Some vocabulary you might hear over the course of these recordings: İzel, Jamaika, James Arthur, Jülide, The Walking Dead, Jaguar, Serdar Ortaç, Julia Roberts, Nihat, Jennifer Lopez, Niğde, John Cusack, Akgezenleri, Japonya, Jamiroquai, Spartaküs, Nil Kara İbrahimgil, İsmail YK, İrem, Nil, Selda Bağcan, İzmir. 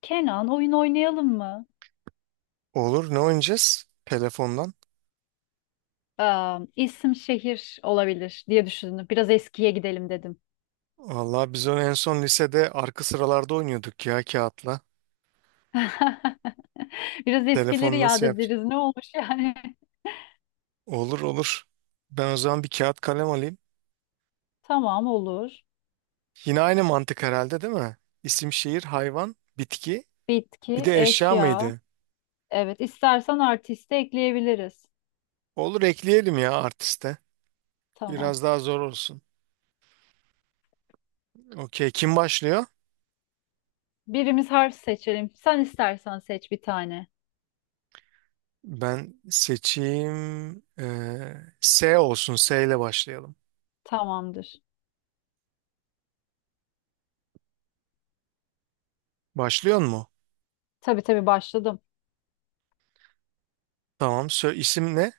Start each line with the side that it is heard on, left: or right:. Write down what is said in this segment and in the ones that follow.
left: Kenan oyun oynayalım mı?
right: Olur. Ne oynayacağız? Telefondan.
left: Aa, isim şehir olabilir diye düşündüm. Biraz eskiye gidelim dedim.
right: Vallahi biz onu en son lisede arka sıralarda oynuyorduk ya kağıtla.
left: Biraz eskileri
right: Telefon
left: yad
right: nasıl yap?
left: ederiz. Ne olmuş yani?
right: Olur olur. Ben o zaman bir kağıt kalem alayım.
left: Tamam olur.
right: Yine aynı mantık herhalde değil mi? İsim, şehir, hayvan, bitki. Bir
left: Bitki,
right: de eşya
left: eşya.
right: mıydı?
left: Evet, istersen artisti ekleyebiliriz.
right: Olur ekleyelim ya artiste.
left: Tamam.
right: Biraz daha zor olsun. Okey. Kim başlıyor?
left: Birimiz harf seçelim. Sen istersen seç bir tane.
right: Ben seçeyim. S olsun. S ile başlayalım.
left: Tamamdır.
right: Başlıyor mu?
left: Tabii başladım.
right: Tamam. Sö isim ne?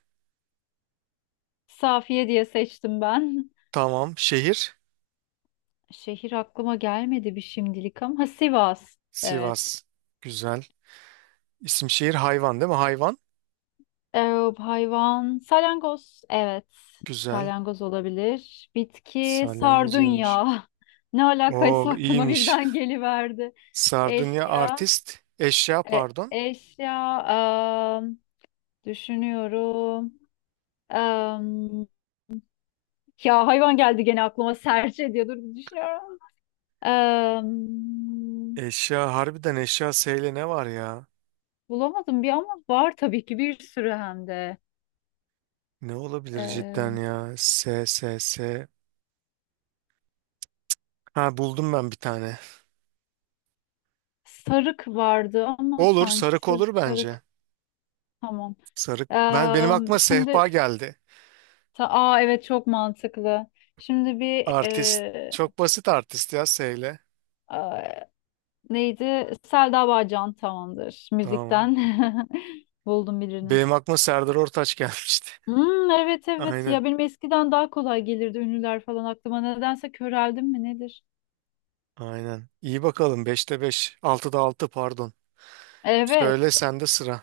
left: Safiye diye seçtim ben.
right: Tamam. Şehir.
left: Şehir aklıma gelmedi bir şimdilik ama. Ha, Sivas. Evet.
right: Sivas. Güzel. İsim şehir hayvan değil mi? Hayvan.
left: Ee, hayvan salyangoz. Evet.
right: Güzel.
left: Salyangoz olabilir. Bitki
right: Salyangoz iyiymiş.
left: sardunya. Ne
right: Oo
left: alakaysa aklıma
right: iyiymiş.
left: birden geliverdi.
right: Sardunya
left: Eşya.
right: artist. Eşya pardon.
left: Eşya. am, düşünüyorum. Am, ya hayvan geldi gene aklıma serçe diye dur bir düşünüyorum. Am,
right: Eşya harbiden eşya S ile ne var ya?
left: bulamadım bir ama var tabii ki bir sürü hem de.
right: Ne olabilir
left: Ee,
right: cidden ya? S S S. Ha buldum ben bir tane.
left: sarık vardı ama
right: Olur
left: sanki
right: sarık olur
left: sarık.
right: bence.
left: Tamam.
right: Sarık. Ben benim aklıma
left: Şimdi
right: sehpa geldi.
left: aa evet çok mantıklı. Şimdi
right: Artist. Çok basit artist ya S ile.
left: a- neydi? Selda Bağcan tamamdır
right: Tamam.
left: müzikten. Buldum birini.
right: Benim aklıma Serdar Ortaç gelmişti.
left: Hmm, evet evet
right: Aynen.
left: ya benim eskiden daha kolay gelirdi ünlüler falan aklıma nedense köreldim mi nedir?
right: Aynen. İyi bakalım. Beşte 5. Altıda 6. Pardon.
left: Evet,
right: Söyle sende sıra.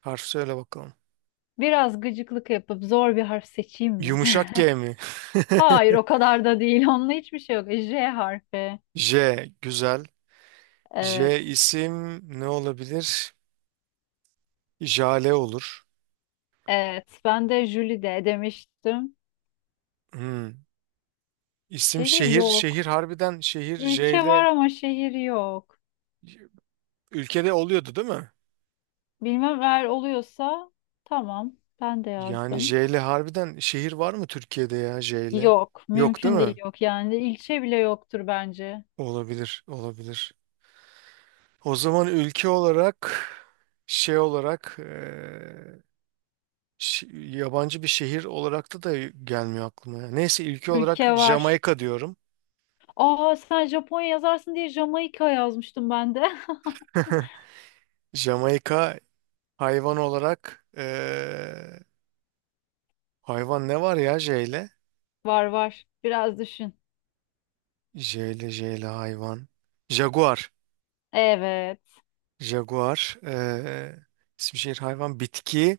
right: Harf söyle bakalım.
left: biraz gıcıklık yapıp zor bir harf seçeyim mi?
right: Yumuşak G mi?
left: Hayır, o kadar da değil, onunla hiçbir şey yok. J harfi.
right: J. Güzel.
left: Evet,
right: J isim ne olabilir? Jale olur.
left: evet ben de Jülide demiştim.
right: Hmm. İsim
left: Şehir
right: şehir. Şehir
left: yok.
right: harbiden şehir J
left: Ülke var
right: ile
left: ama şehir yok.
right: ülkede oluyordu değil mi?
left: Bilmem, eğer oluyorsa tamam. Ben de
right: Yani
left: yazdım.
right: J ile harbiden şehir var mı Türkiye'de ya J ile?
left: Yok.
right: Yok değil
left: Mümkün değil,
right: mi?
left: yok. Yani ilçe bile yoktur bence.
right: Olabilir. Olabilir. O zaman ülke olarak şey olarak yabancı bir şehir olarak da gelmiyor aklıma ya. Neyse ülke olarak
left: Ülke var.
right: Jamaika diyorum.
left: Aa, sen Japonya yazarsın diye Jamaika yazmıştım ben de.
right: Jamaika hayvan olarak hayvan ne var ya J'yle?
left: Var var. Biraz düşün.
right: J'yle J'yle hayvan. Jaguar.
left: Evet.
right: Jaguar. İsim şehir hayvan. Bitki.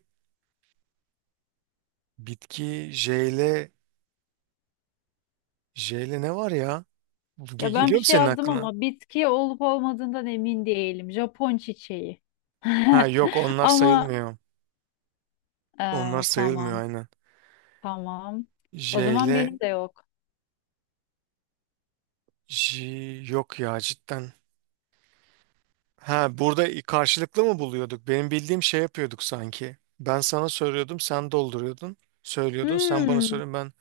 right: Bitki J'yle J'yle ne var ya? Ge-
left: Ya ben
right: geliyor
left: bir
right: mu
left: şey
right: senin
left: yazdım
right: aklına?
left: ama bitki olup olmadığından emin değilim. Japon çiçeği.
right: Ha yok onlar
left: Ama
right: sayılmıyor. Onlar sayılmıyor
left: tamam.
right: aynen.
left: Tamam. O zaman
right: J'yle
left: benim de yok.
right: J yok ya cidden. Ha burada karşılıklı mı buluyorduk? Benim bildiğim şey yapıyorduk sanki. Ben sana soruyordum, sen dolduruyordun. Söylüyordun, sen bana
left: Hmm.
right: soruyordun ben.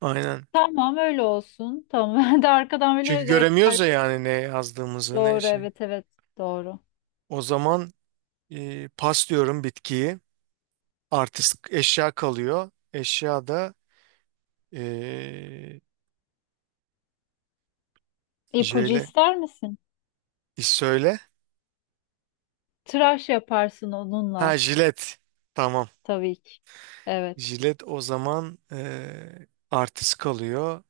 right: Aynen.
left: Tamam, öyle olsun. Tamam. Ben de arkadan
right: Çünkü
left: böyle rehber.
right: göremiyoruz ya yani ne yazdığımızı ne
left: Doğru,
right: şey.
left: evet evet doğru.
right: O zaman pas diyorum bitkiyi. Artist eşya kalıyor. Eşya da e,
left: İpucu
right: jele.
left: ister misin?
right: E, söyle.
left: Tıraş yaparsın
right: Ha
left: onunla,
right: jilet. Tamam.
left: tabii ki. Evet.
right: Jilet o zaman artist kalıyor.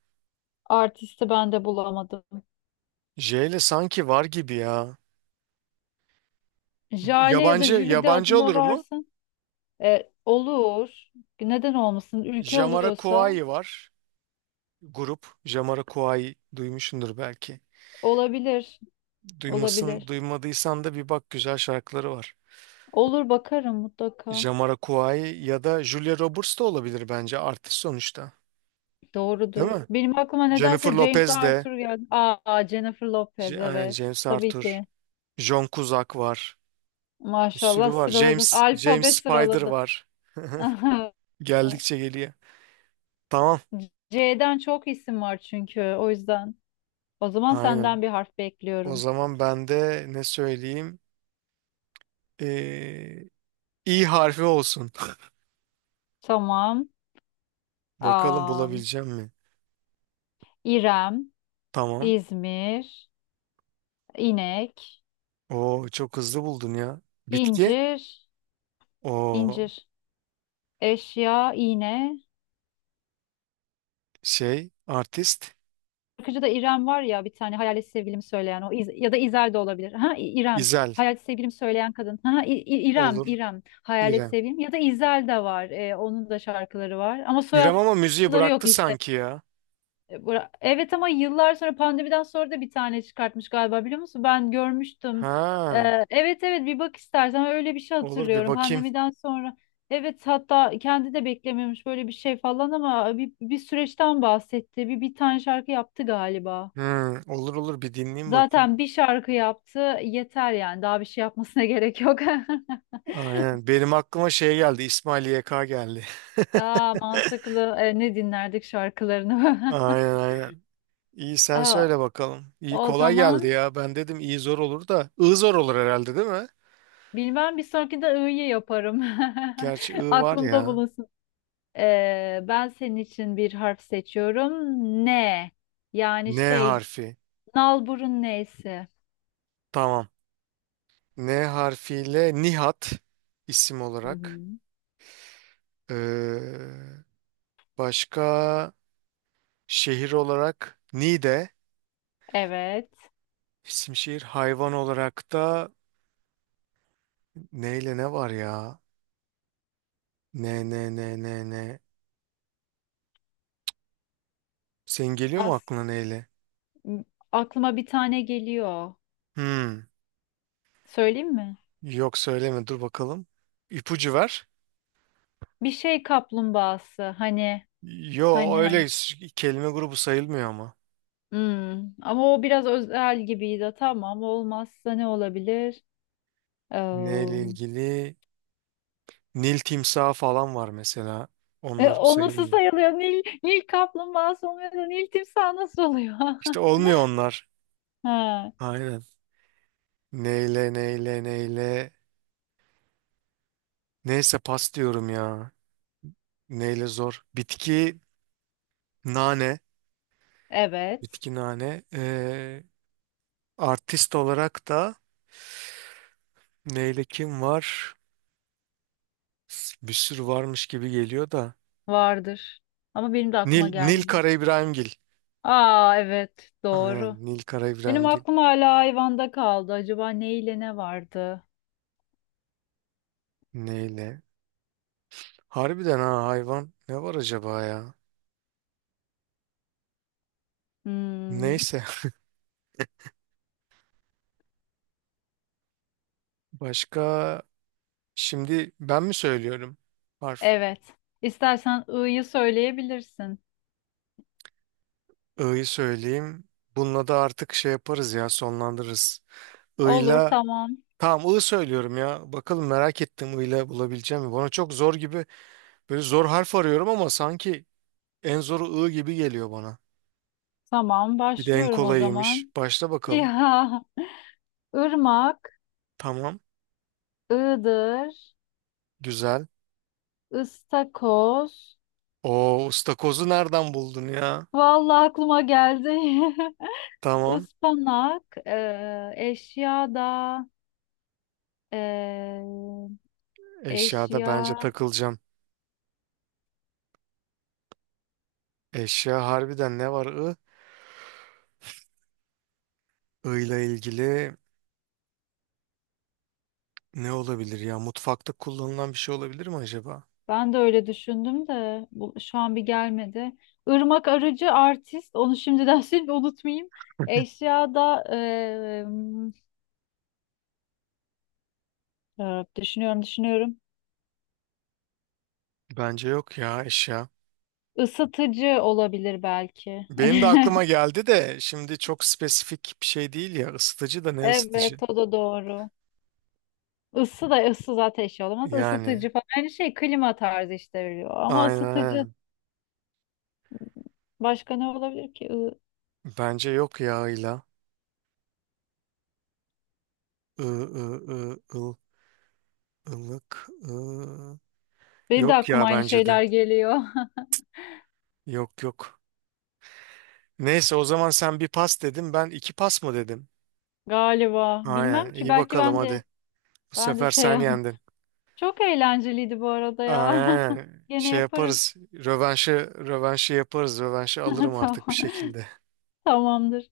left: Artisti ben de bulamadım.
right: J ile sanki var gibi ya.
left: Jale ya da
right: Yabancı
left: Jülide
right: yabancı
left: adında
right: olur mu?
left: varsın. E, olur. Neden olmasın? Ülke oluyorsa
right: Jamiroquai var. Grup. Jamiroquai duymuşsundur belki.
left: olabilir.
right: Duymasın,
left: Olabilir.
right: duymadıysan da bir bak güzel şarkıları var.
left: Olur, bakarım mutlaka.
right: Jamiroquai ya da Julia Roberts da olabilir bence artist sonuçta. Değil
left: Doğrudur.
right: mi?
left: Benim aklıma
right: Jennifer
left: nedense James
right: Lopez de,
left: Arthur geldi. Aa, Jennifer Lopez
right: Aynen
left: evet.
right: James
left: Tabii
right: Arthur,
left: ki.
right: John Cusack var. Bir
left: Maşallah
right: sürü var.
left: sıraladın.
right: James James
left: Alfabe
right: Spider
left: sıraladı.
right: var. Geldikçe geliyor. Tamam.
left: C'den çok isim var çünkü, o yüzden. O zaman
right: Aynen.
left: senden bir harf
right: O
left: bekliyorum.
right: zaman ben de ne söyleyeyim? Ee, İ harfi olsun.
left: Tamam.
right: Bakalım
left: Aa,
right: bulabileceğim mi?
left: İrem,
right: Tamam.
left: İzmir, inek,
right: O çok hızlı buldun ya. Bitki.
left: incir,
right: O
left: incir, eşya, iğne.
right: şey artist
left: Şarkıcıda İrem var ya, bir tane hayalet sevgilimi söyleyen o ya da İzel de olabilir. Ha İrem.
right: İzel
left: Hayalet sevgilimi söyleyen kadın. Ha İrem,
right: olur
left: İrem. Hayalet
right: İrem.
left: sevgilim ya da İzel de var. Onun da şarkıları var ama
right: İrem ama müziği
left: soyadları yok
right: bıraktı
left: işte.
right: sanki ya.
left: Evet ama yıllar sonra pandemiden sonra da bir tane çıkartmış galiba, biliyor musun? Ben görmüştüm.
right: Ha,
left: Evet evet, bir bak istersen, öyle bir şey
right: olur bir
left: hatırlıyorum
right: bakayım.
left: pandemiden sonra. Evet, hatta kendi de beklemiyormuş böyle bir şey falan ama bir süreçten bahsetti. Bir tane şarkı yaptı galiba.
right: Hmm, olur olur bir dinleyeyim bakayım.
left: Zaten bir şarkı yaptı yeter yani, daha bir şey yapmasına gerek yok.
right: Aynen. Benim aklıma şey geldi. İsmail YK geldi.
left: Aa, mantıklı. E, ne dinlerdik şarkılarını?
right: Aynen aynen. İyi sen
left: Aa,
right: söyle bakalım. İyi
left: o
right: kolay geldi
left: zaman
right: ya. Ben dedim iyi zor olur da. I zor olur herhalde değil mi?
left: bilmem, bir sonrakinde I'yı yaparım.
right: Gerçi I var
left: Aklımda
right: ya.
left: bulunsun. Ben senin için bir harf seçiyorum. Ne Yani
right: N
left: şey
right: harfi.
left: nalburun neyse.
right: Tamam. N harfiyle Nihat isim
left: Hı
right: olarak.
left: hı.
right: Ee, başka şehir olarak Niğde
left: Evet.
right: isim şehir. Hayvan olarak da neyle ne var ya? Ne ne ne ne ne. Senin geliyor mu
left: As
right: aklına neyle?
left: aklıma bir tane geliyor.
right: Hmm.
left: Söyleyeyim mi?
right: Yok söyleme dur bakalım. İpucu ver.
left: Bir şey kaplumbağası. Hani
right: Yo
left: Hani hani.
right: öyle kelime grubu sayılmıyor ama.
left: Hmm. Ama o biraz özel gibiydi. Tamam, olmazsa ne olabilir? Ee,
right: Neyle ilgili? Nil timsahı falan var mesela. Onlar
left: o nasıl
right: sayılmıyor.
left: sayılıyor? Nil, Nil kaplumbağası olmuyor da Nil timsahı nasıl oluyor?
right: İşte olmuyor onlar.
left: Ha,
right: Aynen. Neyle neyle neyle. Neyse pas diyorum ya. Neyle zor. Bitki nane.
left: evet
right: Bitki nane. Artist olarak da neyle kim var? Bir sürü varmış gibi geliyor da.
left: vardır. Ama benim de aklıma
right: Nil, Nil
left: gelmiyor.
right: Kara İbrahimgil.
left: Aa, evet doğru.
right: Aynen Nil Kara
left: Benim
right: İbrahimgil.
left: aklım hala hayvanda kaldı. Acaba ne ile ne vardı?
right: Neyle? Harbiden hayvan. Ne var acaba ya?
left: Hmm,
right: Neyse. Başka şimdi ben mi söylüyorum? Harf.
left: evet. İstersen ı'yı söyleyebilirsin.
right: I'yı söyleyeyim. Bununla da artık şey yaparız ya sonlandırırız.
left: Olur,
right: I'la
left: tamam.
right: tamam I söylüyorum ya. Bakalım merak ettim I'la bulabileceğim mi? Bana çok zor gibi böyle zor harf arıyorum ama sanki en zoru I gibi geliyor bana.
left: Tamam,
right: Bir de en
left: başlıyorum o
right: kolayıymış.
left: zaman.
right: Başla bakalım.
left: Ya, ırmak,
right: Tamam.
left: ığdır,
right: Güzel.
left: ıstakoz.
right: O ıstakozu nereden buldun ya?
left: Vallahi aklıma geldi.
right: Tamam.
left: Ispanak, eşya da eee,
right: Eşyada
left: eşya.
right: bence takılacağım. Eşya harbiden ne var I? I ile ilgili ne olabilir ya? Mutfakta kullanılan bir şey olabilir mi acaba?
left: Ben de öyle düşündüm de şu an bir gelmedi. Irmak arıcı artist. Onu şimdiden şimdi unutmayayım. Eşya da düşünüyorum.
right: Bence yok ya eşya.
left: Isıtıcı olabilir belki.
right: Benim de aklıma geldi de şimdi çok spesifik bir şey değil ya ısıtıcı da ne
left: Evet,
right: ısıtıcı?
left: o da doğru. Isı da ısı zaten şey olamaz.
right: Yani
left: Isıtıcı falan. Aynı şey klima tarzı işte veriyor. Ama
right: aynen
left: ısıtıcı
right: aynen.
left: başka ne olabilir ki? I-
right: Bence yok yağıyla. I, ı, ı, ıl, ılık. I.
left: Benim de
right: Yok
left: aklıma
right: ya
left: aynı
right: bence de.
left: şeyler geliyor.
right: Yok yok. Neyse o zaman sen bir pas dedin ben iki pas mı dedim?
left: Galiba. Bilmem
right: Aynen
left: ki,
right: iyi
left: belki
right: bakalım
left: ben de
right: hadi. Bu
left: ben de
right: sefer
left: şey.
right: sen yendin.
left: Çok eğlenceliydi bu arada ya.
right: Aynen.
left: Gene
right: Şey
left: yaparız.
right: yaparız. Rövanşı, rövanşı yaparız. Rövanşı alırım artık bir
left: Tamam.
right: şekilde.
left: Tamamdır.